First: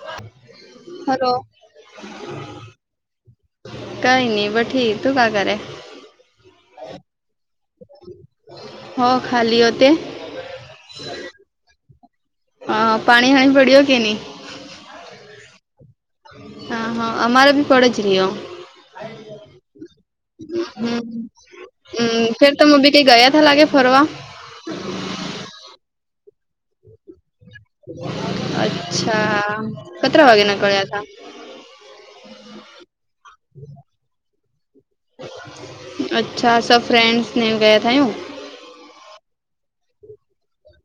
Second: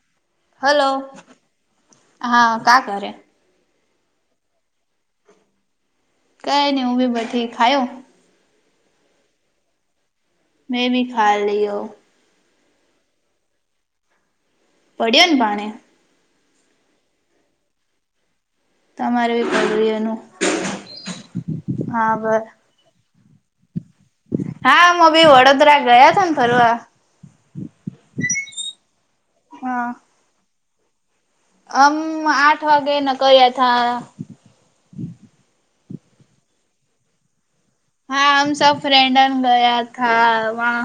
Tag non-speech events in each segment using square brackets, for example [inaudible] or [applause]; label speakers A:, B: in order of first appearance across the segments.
A: [unintelligible]
B: Hello હા ક્યા કરે.
A: કઈ નહી બઠી તું ક્યા કરે
B: કંઈ નઈ ઉ બી બઠી ખાયો.
A: હ, ખાલી ઓતે.
B: મેં ભી ખા લહી હ
A: હા પાણી હાણી પડી્યો કે ન
B: પડ્યું ને પાણી.
A: હા હા અમારે ભી પડે જ રહી્યો
B: તમારે બી પડ્યુંનું
A: [unintelligible]
B: હા બર
A: તો બી કંઈ ગયા ત લાગે ફરવા.
B: હા, મ બી વડોદરા ગયા હતા ને ફરવા.
A: અચ્છા, કેટલા વાગ્યા નાકળ્યા હતા?
B: હમ, આઠ વાગે ન કર્યા તા.
A: અચ્છા, સબ ફ્રેન્ડ્સ ગયા હતા એમ.
B: હા, હમ સબ ફ્રેન્ડન ગયા થા.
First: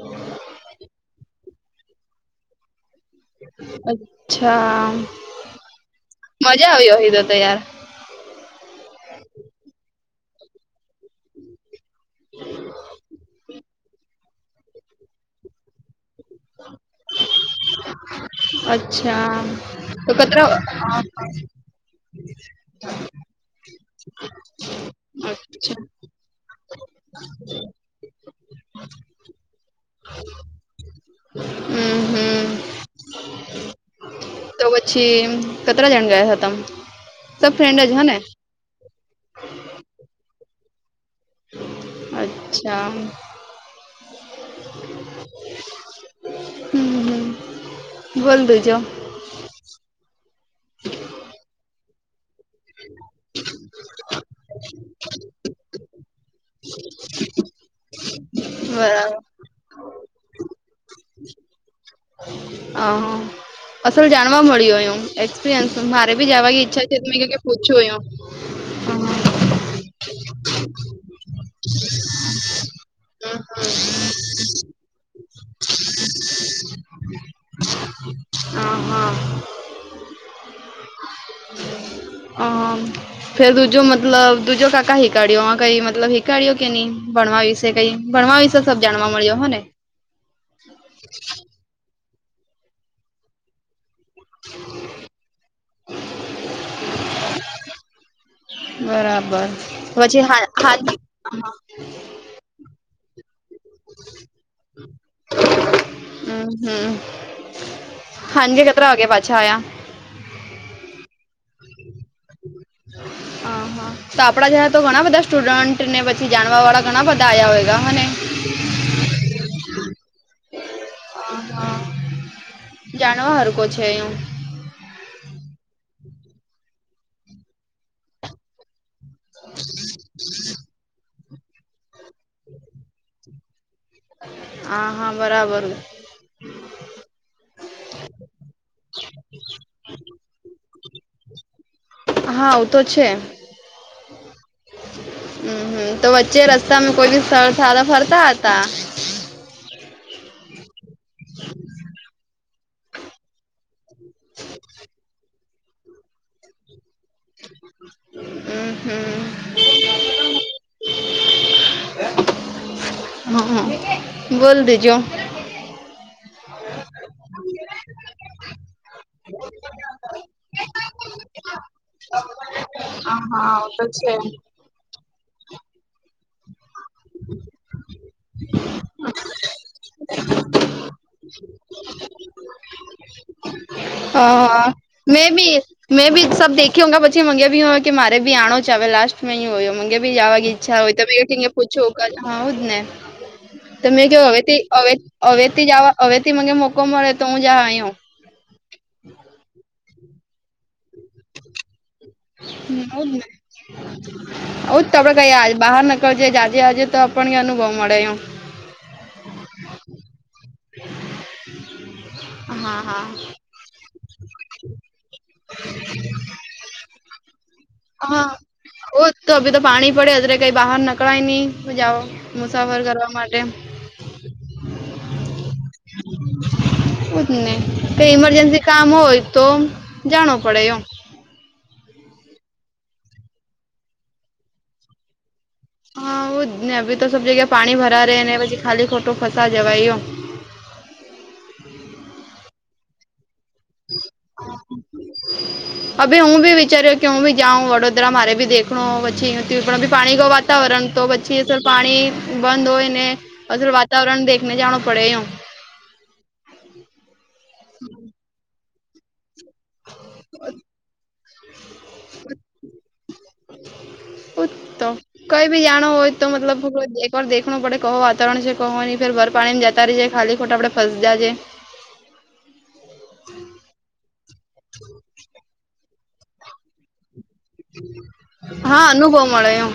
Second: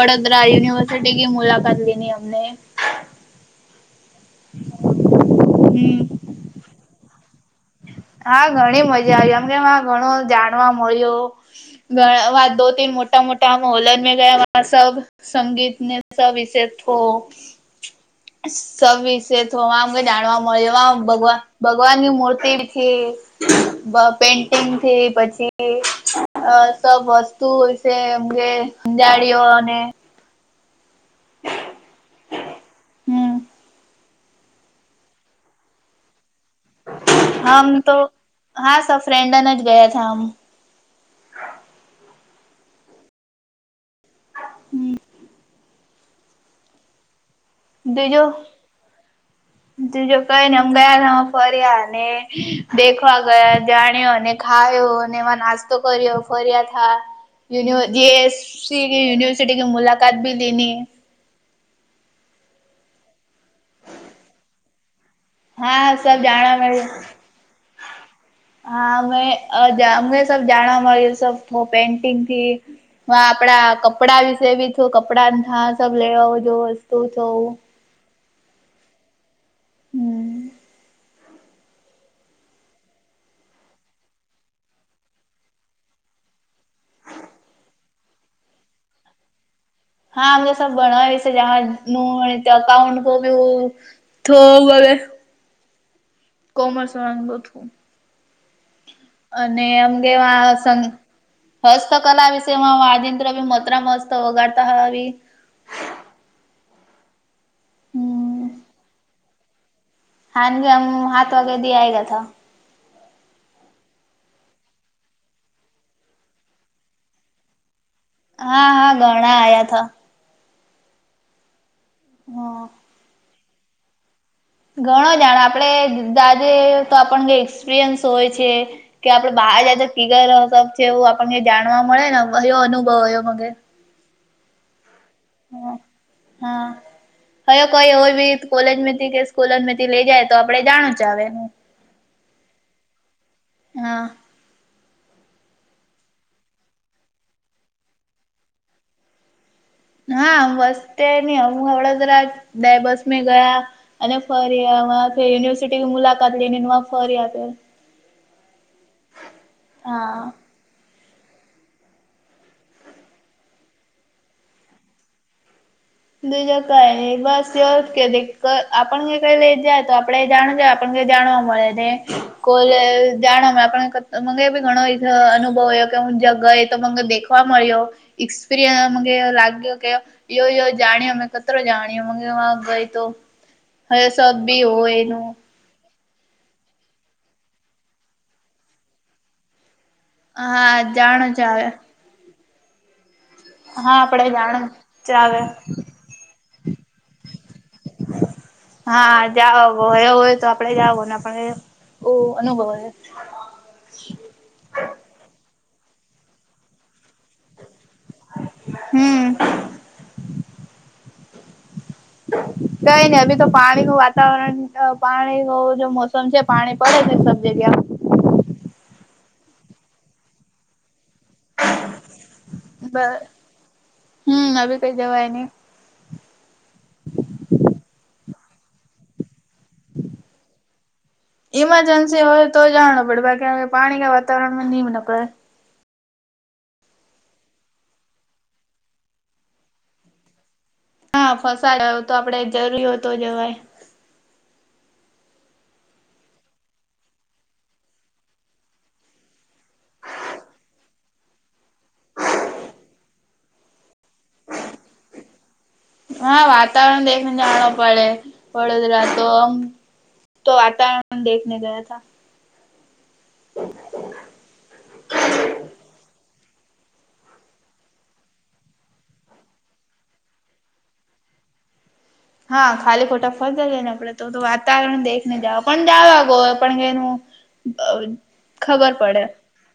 B: વડો યુનિવર્સિટીની મુલાકાત લીધી હતી.
A: અચ્છા,
B: હમ
A: મજા આવી હોય, હે તો યાર.
B: હા, ઘણી મજા આવી. એમ કેમ? આ ઘણું જાણવા મળ્યું. ઘણા વા દો તીન, મોટા મોટા મોલ ને ગયા, સબ સંગીત ને. એ વિશેષ થ [unintelligible] સ
A: અચ્છા
B: વિશે તો અમે
A: તો
B: જાણવા
A: કતરા
B: મળ્યું, ભગવાન ની મૂર્તિ. [unintelligible] તું
A: અચ્છા
B: હોય છે, એમ કેંજાડીઓ અને
A: હ [unintelligible]
B: હમ
A: તો પછી કેટલા જણ ગયા હતા? સબ
B: આમ
A: ફ્રેન્ડ જ
B: તો
A: હ ને
B: હા સ ફ્રેન્ડન જ ગયા છે આમ.
A: અચ્છા. હમ, હમ.
B: બીજો
A: બોલ બીજો
B: બીજો કંઈને અમે ગયા માં ફર્યા ને દેખવા ગયા, જાણ્યો અને ખાયો અને એમાં નાસ્તા કર્યો ફર્યા યુનિ જેએસસી
A: બરાબર
B: ટી મુલાકાત બી લીધી.
A: હ, અસલ જાણવા મળ્યું એમ. એક્સપિરયસ
B: હા
A: મારે
B: સબ
A: ભી જાવા
B: જાણવા
A: ઈચ્છ
B: મળ્યું
A: છે, ત ક કે પૂછ્યું એમ
B: હા, અમે અમને સ જાણવા મળ્યું, પેન્ટિંગથી. હ,
A: હમ
B: આપડા કપડા વિશે બી છું. કપડા, હ સ લેવા જો વસ્તુ છે.
A: હમ, હા.
B: હમ
A: હ. ફેર દૂજો, મતલબ દીજો. કાકા હીકાડ્યો? કંઈ મતલબ, હિકાડ્યો કે નહીં? બણવાવીશ. કઈ ભણવા વિશે સબ જાણવા મળ્યો હો ને.
B: હા, અમ તો સબ બનાય છે જ ને, અકાઉંન્ટ કો થો હવે કોમર્સ વાળા છું.
A: બરાબર.
B: એમ
A: પછી
B: કેવા
A: હા
B: માં વાજિંત્ર મતરા મસ્ત વગાડતા હ આવી.
A: હમ,
B: હમ
A: હાજે કેટલા વાગે પાછા આવ્યા?
B: સાંજે હાથ વગરે દે આવ્યા હતા.
A: હ, હા. તો આપણા જરા, તો ઘણા બધા સ્ટુડેન્ટને, પછી જાણવા વાળા ઘણા બધા આયા હોય, હને.
B: હા હા ઘણા આયા થા
A: હ હા
B: [unintelligible]
A: જાણવા હરકો છે એ.
B: ઘણો જાણ આપડે દાદે તો આપણ કઈ એક્સપિરિયન્સ હોય છે. કે આપડે બહાર જાય તો કીગ છે, એવું આપણને જાણવા મળે ને, એયો અનુભવયો મગ
A: હા, હા, બરાબર.
B: હા. હવે, કોઈ હોય, બી કોલેજથી કે સ્કૂલમાંથી લઇ જા, ય તો આપડે જાણું હ. [unintelligible]
A: હા, ‌આવુ તો છે. હમ, હમ. તો વચ્ચે રસ્તા માં કોઈ બી સ્થળે, સારા ફરતા હતા.
B: હા, બસ. અત્યારે ન હ વડોદરા બે બસ ગયા અને ફરયા યુનિવર સિટીની મુલાકાત લઈને ન આ ફરીયા આયાં.
A: હમ્મ હમ્મ.
B: હા.
A: હા હા બોલ બીજું.
B: બીજા કઈ બસ એ કે આપણ ક કઈ લઈ જાય તો આપડે જાણજ જાણવા મળે ને કો
A: હા હા
B: જાણવા
A: આવું તો છે
B: મળ મ ઘણો અનુભવયો કે હું જગા એ તો મ દેખવા મળ્યો. એક્સપિરિયન્સ લાગ્યો કે યો અમે કતરો જાણીએ ગઈ તો. હવે
A: હ
B: સબ બી
A: હ
B: હોય
A: મે
B: એનું
A: બી મે બી સબ દેી હોંગા પછી મંગ્યા ભી હોય કે [unintelligible] બી જવાની ઈચ્છા
B: હા
A: હોય તમે ક
B: જાણ જ આવે
A: પૂછો હા હો જ ને.
B: હા
A: તમે કે
B: આપડે
A: હવેથી
B: જાણ
A: હવે
B: ચાલે
A: હવેથી જવા હવેથી મને મોકો મળે તો હું જ યો.
B: હા જા હયો હોય તો આપડે જો ને. ઓ અનુભવ
A: હમ્મ. હજ આપડે કઈ બહાર નકળજે જાજે આજે તો આપને અનુભવ મળે એ.
B: હમ્મ.
A: હા હા.
B: કઈ નઈ અભી તો પાણી નું વાતાવરણ પાણી ન જો મોસમ છે પાણી પડે ને સબ જગ્યા.
A: હા ઓ તો અભી તો પાણી પડેજરે કઈ બહાર નકળાય નહી. જાઓ મુસાફર
B: બ
A: કરવા માટે
B: હમ અભી કઈ જવાય નહી
A: જ નહી કઈ ઇમરજન્સી કામ હોય તો જાણો પડે એ.
B: ઇમરજન્સી હોય તો જાણ પડે બાકી પાણી ના વાતાવરણ માં નીમ નકળે.
A: હા હું જ ને હી તો સબ જગ્યા પાણી ભરા રે ને પછી ખાલી ખોટો ખસા જવા યો.
B: હા ફસાયય તો આપડે જરૂરી હોતો જવાય.
A: અભી હું બી વિચાર્યો કે હુંબી જાવ વડોદરા મારે ભી દેખ પચછી પાણી ગવા વાતાવરણ તો પછી અર પાણી બંધ હોય ને અર વાતાવરણ દેખને જાણું પડે એ.
B: હા વાતાવરણ દેખને જાણ પડે વડોદરા તો તો વાતાવરણ દેખને ગયા થ.
A: ઉ તો કઈ ભી જાણો હોય તો મતલબ એકવારેખું પડે કહવો વાતારણ છે કહો નહીંર પાણી જતા ર જાય ખાલી ખોટા આપડે ફસાય જાયજે.
B: હા ખાલી ખોટા ફ જ જએ ને આપડે. તો તો વાતાવરણ દેખને જાાવ પણ જાાવગો પણ કેનું
A: હા
B: ખબર પડે
A: અનુભવ મળે એમ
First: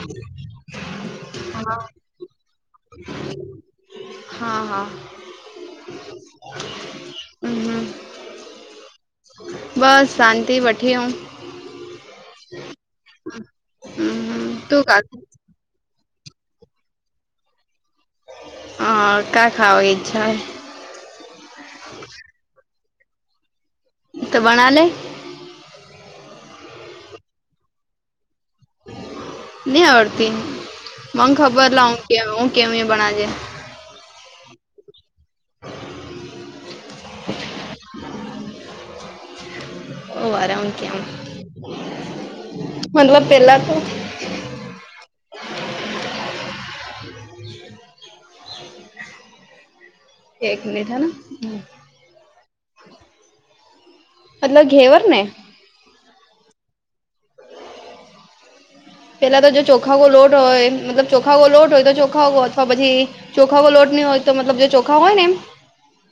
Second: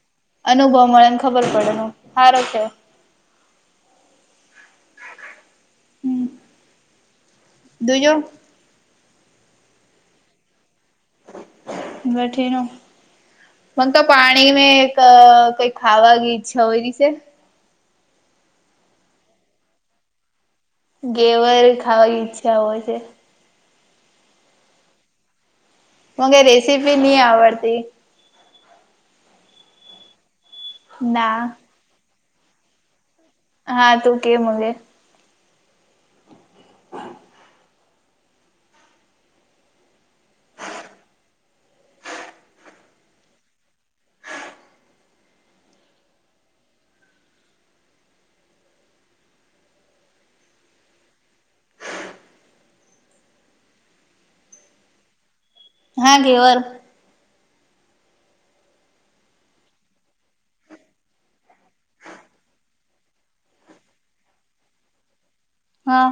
B: અનુભવ મળેને ખબર પડે
A: હા
B: ન સારો છે.
A: હા હા. હમ
B: જૉ
A: બસ શાંતિ વઠી [unintelligible] અ.
B: બેઠી હું મન તો
A: હમ
B: પાણીને
A: તું
B: એક
A: કા
B: કંઈક ખાવા ગી ઈચ્છા હોય રીસેસ
A: હ કા ખાવા ઈચ્છા
B: ઘેવર ખાવાની ઈચ્છા હોય છે.
A: તો બનાઇ લે.
B: મગ એ રેસીપી નની આવડતી.
A: ને આવડતી મંગ
B: ના
A: ખબર લાવ કે હું કેમ બણાજે.
B: હા તું કેમે.
A: [inaudible] ઓહ વારે ઉ કેવુ મતલબ પેલા તો એક મિનટ હેના હમ્મ. મતલબ ઘેવરને?
B: હા ઘેવર.
A: પેલા તો જો ચોખાગો લોટ હોય મતલબ ચોખાગો લોટ હોય તો ચોખાવો અથવા પછી ચોખાગો લોટ નહીં હોય તો મતલબ જે ચોખા હોય ને
B: હા.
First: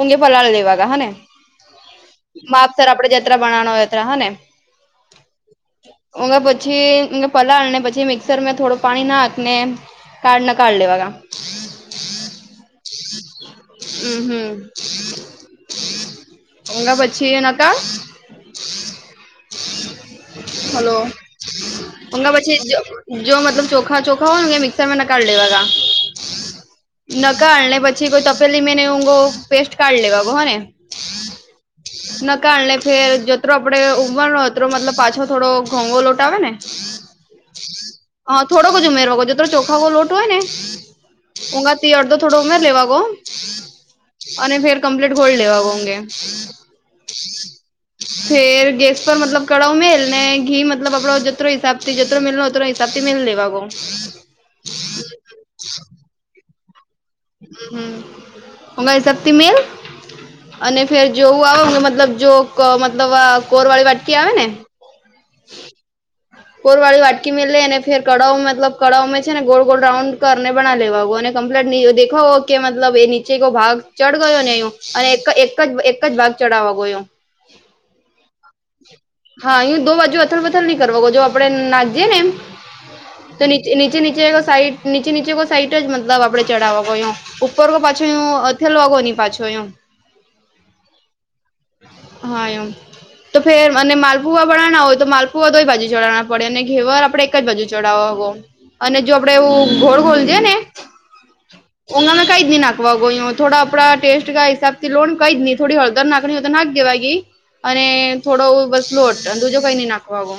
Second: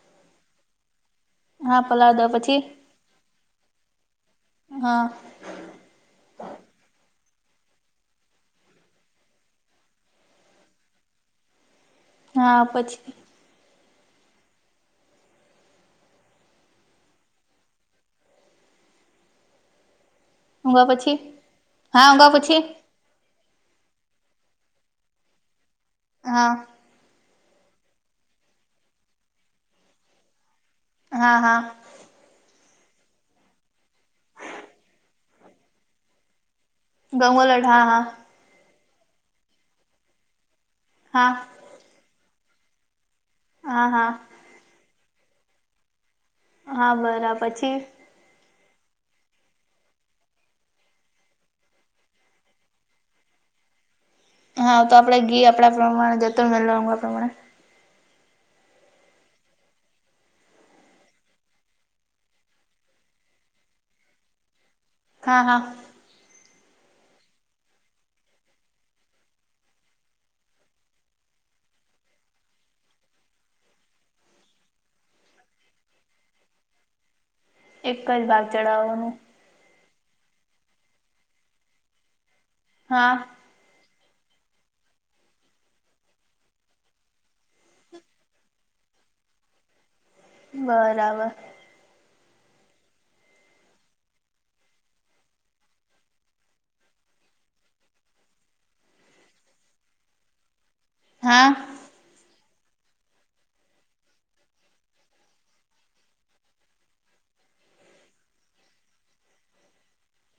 A: ઊઘે પલાળ લેવા ગ હા ને
B: હા પલાવ દો પછી
A: માપ ત આપડે જ ત્રા બનાવણો રેતા હને!
B: હ.
A: ઓમે પછી પલાળ અને પછી મિક્સરમાં થોડું પાણી નાખને કાઢને કાળ લેવા ગા.
B: હા પ
A: અમ હમ્મ. ઓમે પછી એ નકા.
B: ઊંઘા
A: હલો.
B: પછી હા
A: ફણગા
B: ઊંઘા
A: પછી જો મતલબ ચોખા ચોખા હોય ને મિક્સરમાં કાળ લેવા ગા.
B: હા.
A: નકાળ ને પછી કોઈ તપેલી મેં ને ઓવ ગો પેસ્ટ કાઢી લેવાગો હ ને.
B: હા હા.
A: નકાળ ને ફેર જતરો આપડે ઉબાલનો અતરો મતલબ પાછો થોડો ઘઉ વો લોટ આવેને હ [unintelligible]
B: ઘઉ વો લોટ આવે હા.
A: હ થોડોક જ ઉમેરવો જતરો ચોખા ગો લોટ હોય ને.
B: હા.
A: ઉગાથી અડધો થોડો ઉમેર લેવા ગો.
B: આ હા.
A: અને ફેર કમ્પ્લીટ ઘોડ લેવાગોગે.
B: હા બરા પછી?
A: ફેર ગેસ પર મતલબ કળાઉ મેલ ને ઘી મતલબ આપડો જ તરો હિસાબથી જતરો મેલનો અતરો હિસાબથી મેલ લેવાગો.
B: હા તો આપડે ઘી આપણા પ્રમાણે જતરો મેલનો વા પ્રમાણે
A: અમ હમ્મ હમણાં હિસાબથી મેલ. અને ફેર જોવું આવ મુ મતલબ જો મતલબ વા કોરવાળી વાટકી આવે ને.
B: હા હા.
A: કોરવાળી વાટકી મેલની અને ફીર કળાઓ મતલબ કળાઉ મેછે ને ગોળ ગોળ રાઉન્ડ કરને બનાઉ લેવાગો અને કમ્પ્ટ ને યો દેખાઓ કે મતલબ એ નીચે કો ભાગ ચડ ગયો ને યો અને એક એક એ જ જ ભાગ ચઢાવા ગયો યો.
B: એક જ ભાગ ચઢાવાનું.
A: હા યુ દો બાજુ અથર વથલ ની કરવાગો જો આપડે નાજીએને
B: હા.
A: તો નીચ નીચે નીચે નીચે સાઈટ નીચે નીચે કો સાઈટ જ મતલબ આપણે ચડાવા ગો યો. ઉપર રો પાછો અથેલોગો ની પાછો યો.
B: બરાબર.
A: હા યો તો ફીર અને માલપુવા બનાવણા હોય તો માલપુવા દોય બાજુ ચડાવના. પડે અને ઘેવર આપડે એક જ બાજુ ચડાવવા ગો અને જો આપડે એવું ઘોળ ઘોલ દેયેને.
B: હા
A: ઓનામાં કઈ જ નહી નાખવા ગોય થોડા આપડા ટેસ્ટ હિસાબથી લો કઈ જ નહી થોડી હ દર નાખણી હોય તો નાખ દેવા ગઈ અને થોડો બસ લોટ દુજો કાઈ નઈ નાખવા આવો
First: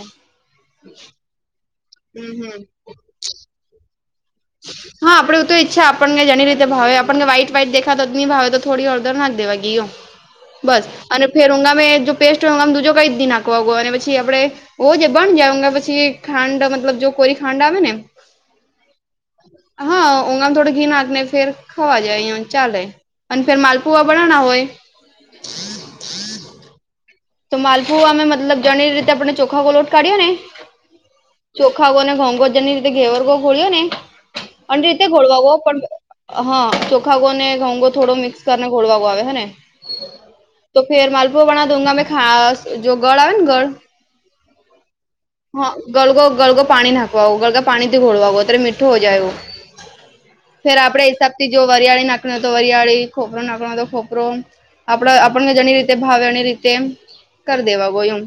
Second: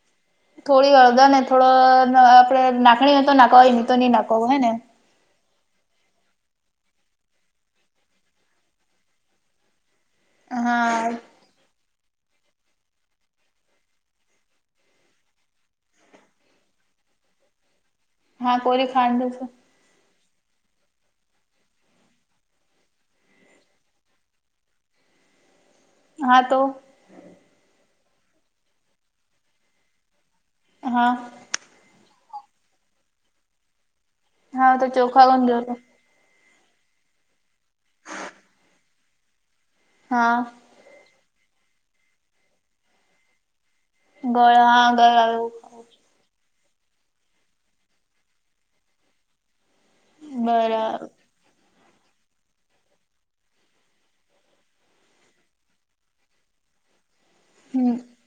B: થોડી હળદર ને થોડો
A: હમ હમ
B: આપડે નાખણી તો નાખવાય ન તો નહી નાખું હે ને
A: હા આપડેું તો ઈચ્છા આપણને જેની રીતે ભાવે આપણ કે્હાઈટ વહાઈટ દેખા જ નહી ભાવે તો થોડી હળદર નાખ દેવા ગયો બસ
B: હા
A: અને ફેર ઉઊગામે જો પેસ્ટ હોયમે દીજો કઈ નાખવા આવગો અને પછી આપડે ઓજ બન જાય ઊ પછી ખાંડ મતલબ જો કોરી ખાંડ આવે ને
B: હા કો
A: હા ઉગણ થોડો ઘી નાખને ફેર ખાવા જાય અ ચાલે અને ફેર માલપુવા બનાના હોય
B: [inaudible] હા તો
A: તો માલફુ અમે મતલબ જાણી રીતે આપણે ચોખા ગોલોટ કાઢ્યો ને
B: હા
A: ચોખાઓ અને ઘોંઘો જેની રીતે ઘેવરગો ઘોળ્યો ને
B: હા
A: અને
B: તો
A: રીતે
B: ચોખા કોણ
A: ઘોળવા
B: ગયો હતો
A: પણ હા ચોખાગો ને ઘઉંંગો થોડો મિક્સ કરીને ઘોળવાો આવે હે ને
B: હા
A: તો ફેર માલપુર બના દઉંગા મેં ખ જો ગઢ આવે ને ગઢ
B: ગળ ગળું
A: હા ગળગો ગળગો પાણી નાખવા ગળગા પાણી થી ઘોળવાો અત્યારે મીઠું હો જાયવું ફેર
B: બરાબર
A: આપડે હિસાબ થી જો વરિયાળી નાખણી હોય તો વરિયાળી ખોપરો નાખનો હો તો ખોપરો આપડ આપણ જેણી રીતે ભાવે એની રીતે કર
B: હમ
A: દેવાગો એમ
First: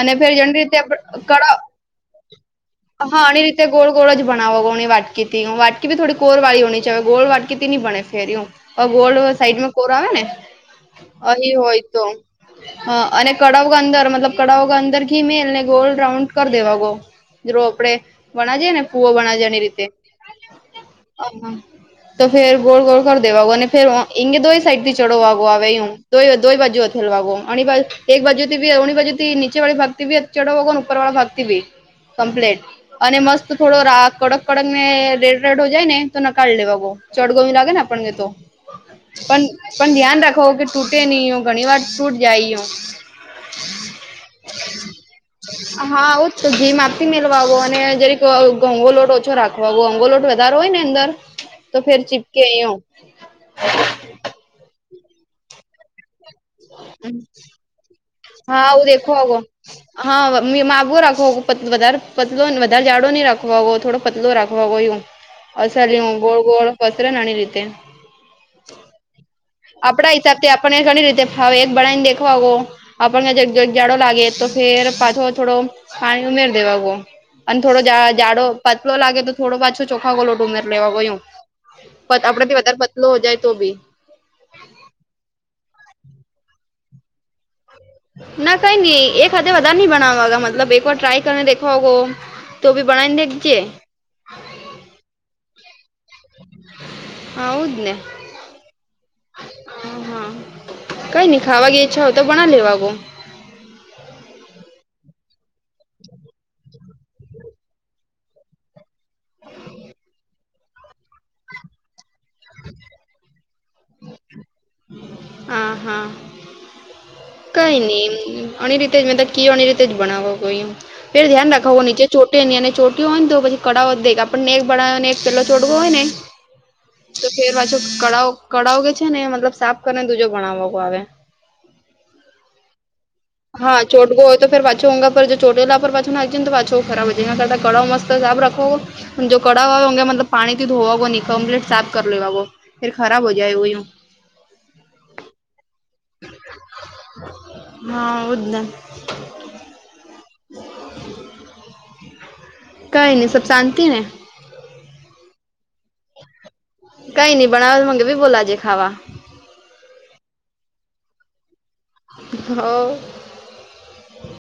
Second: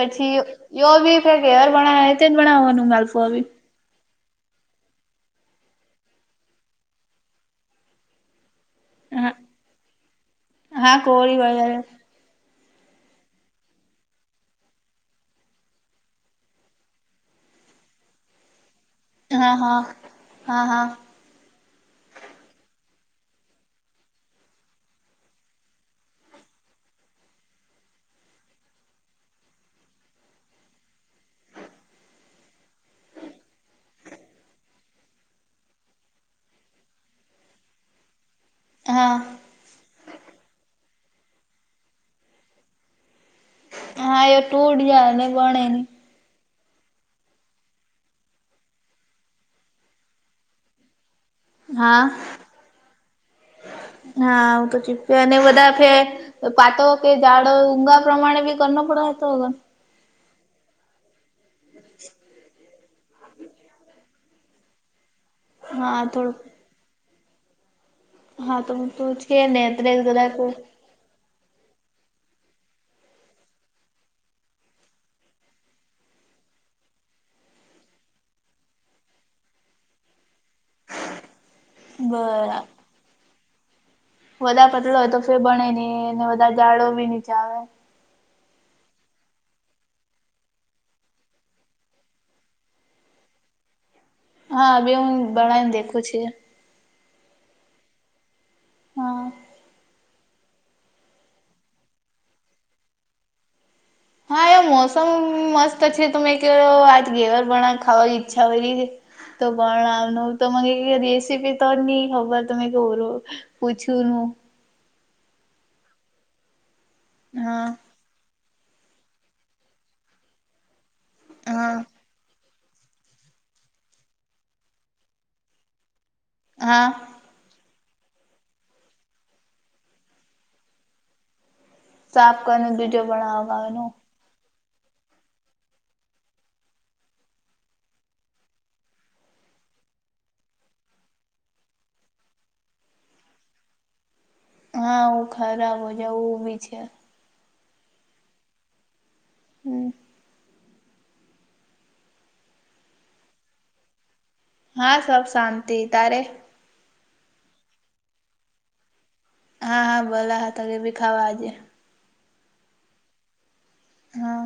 A: અને ફેર જેની રીતે
B: યો
A: આપણે
B: બી
A: કડા
B: ઘર ભણાવ તે ભણાવવાનું માલ
A: હા એની રીતે ગોળ ગોળ જ બનાવોોની વાટકીથીું વાટકી ભી થોડી કોર વાી હોની ચ ગોળ વાટકી ની બને ફેર ું ગોડ
B: હા
A: સાઈડમાં કોરા આવે ને
B: હા કોરી
A: અહી
B: વગેરે
A: હોય તો હ અને કડાાવ અંદર મતલબ કડાાવ અંદર ઘીમેલને ગોલ રાઉન્ડ કરી દેવા ગો આપડે વણ જએ ને ફુવો વણજેએ
B: હા
A: એની
B: હા
A: રીતે
B: હા હા
A: તો ફેર ગોળ ગોળ કરી દેવાગો અને ફેર એંગે દોઈ સાઈડ થી ચડવા વાગો આવે એમ તો દોહી ભાજી હોતલ વાગો અ બા એક બાજુ થી અણી બાજુ થી ચે વાળી ભાગતી ચડોગ ઉપર વાળ ભાગતી કમ્પ્લેન્ટટ અને મસ્ત થોડો રા કડક કડક ને રેડ રેડ હો જાય ને તો નકારળી લેવા બહ ચઢ ગમ લાગે ને પણ ગતો
B: હા
A: તો પણ પણ ધ્યાન રાખો કે તૂટે નહીિ હો ઘણી વાર તૂટ જાયઓ
B: હા એ તૂડ જ ને ગણે
A: હા હો જ તો ઘીમ આપી મેલવાો અને જરી ઘંગો લોટ ઓછો રાખવા અંગો લોટ વધારે હોય ને અંદર તો
B: હા
A: ફેર ચિપકે આય હ
B: હાું તો ચી અને બધા પતવ કે જાડ ઊંગા પ્રમાણે બી
A: હા
B: કર
A: હું
B: પડ
A: દેખો હોગો
B: તોગ
A: હા માગો રાખવાો વધારે પતલો વધારે જાઝાડો નહી રાખવવો થોડો પતલું રાખવા ગયું
B: હા
A: અસલી હું
B: થોડું
A: ગોળ ગોળ કસરે નાની રીતે
B: હા તો હું તો છે ને ત્રેસ
A: આપડા
B: કલાક
A: હિસાબથી આપણને ઘણી રીતે હ એક બનાને દેખવા કો આપણનેગ જાડો લાગે તો ફેર પાછો થોડો પાણી ઉમેર દેવાવો અને થોડો જાાડો પતલો લાગે તો થો પાછો ચોખા ગોલો ડુંમર લેવા ગયોું આપડા થી વધારે પતલો હો જાય તો બી
B: વધધા પતલો હોય તો ફે ભણે નહીને બધા જાઝાડો બી નીચા આવે
A: ના કઈ નઈ એ હાથે વધારે નઈ બનાવાગા મતલબ એક વાર ટ્રાય કરીને દેખવાગો તો ભી બનાાયને દેખજએ
B: હા બે હું બણને દેખું છી
A: હા ઉ જ ને હ
B: હા
A: હા કઈ નઈ ખાવા ગચ્છા હો તો બનાવી લેવાનુ
B: હા એ મોસમ મસ્ત છે તમેં ક આજ ઘેવર પણ ખાવાની ઈચ્છા હોય ર છે તો પણનું તો મને રેસીપી ત નની ખબર તમે કેવર પૂછ્યું ન
A: હા હા
B: હા
A: કઈ નહી એની રીતે જ મેં ક એ રીતે જ બનાવોમે ધ્યાન
B: હા
A: રાખવો નીચે ને ચોટ્યું હોય ને તો પછી કાવ હો દે આપણને એક બડાો ને એક પેલો ચોટવો હોય ને
B: હા
A: તો ફેર પાછો કળ કળાવ જે છે ને મતલબ સાફ કરીને દૂજો ગણાવવા આવે
B: સાફ કરીને બીજો પણ
A: હા ચોટ ગો તો પાછોું પર જો ચોટ લલા પર પાછા ના તો પાછો ખરાબ હોના કરતા ગળા મસ્ત સાફ રાખોવો હ જો કડાા હોે મતલબ પાણીથી ધોવાો ન કમપ્લીટ સાફ કર લેવાો ફર ખરાબ હો જાય યું
B: હા હ ખરાબ હો જવું બી છે
A: હા એઉજને
B: હમ
A: કઈ નહી સબ શાંતિ ને
B: હા સબ શાંતિ તારે
A: કઈ ન બના મગી બોલાજે ખાવા.
B: હા હા બોલા હા ત કે ભી ખાવા આજે
A: હ
B: હા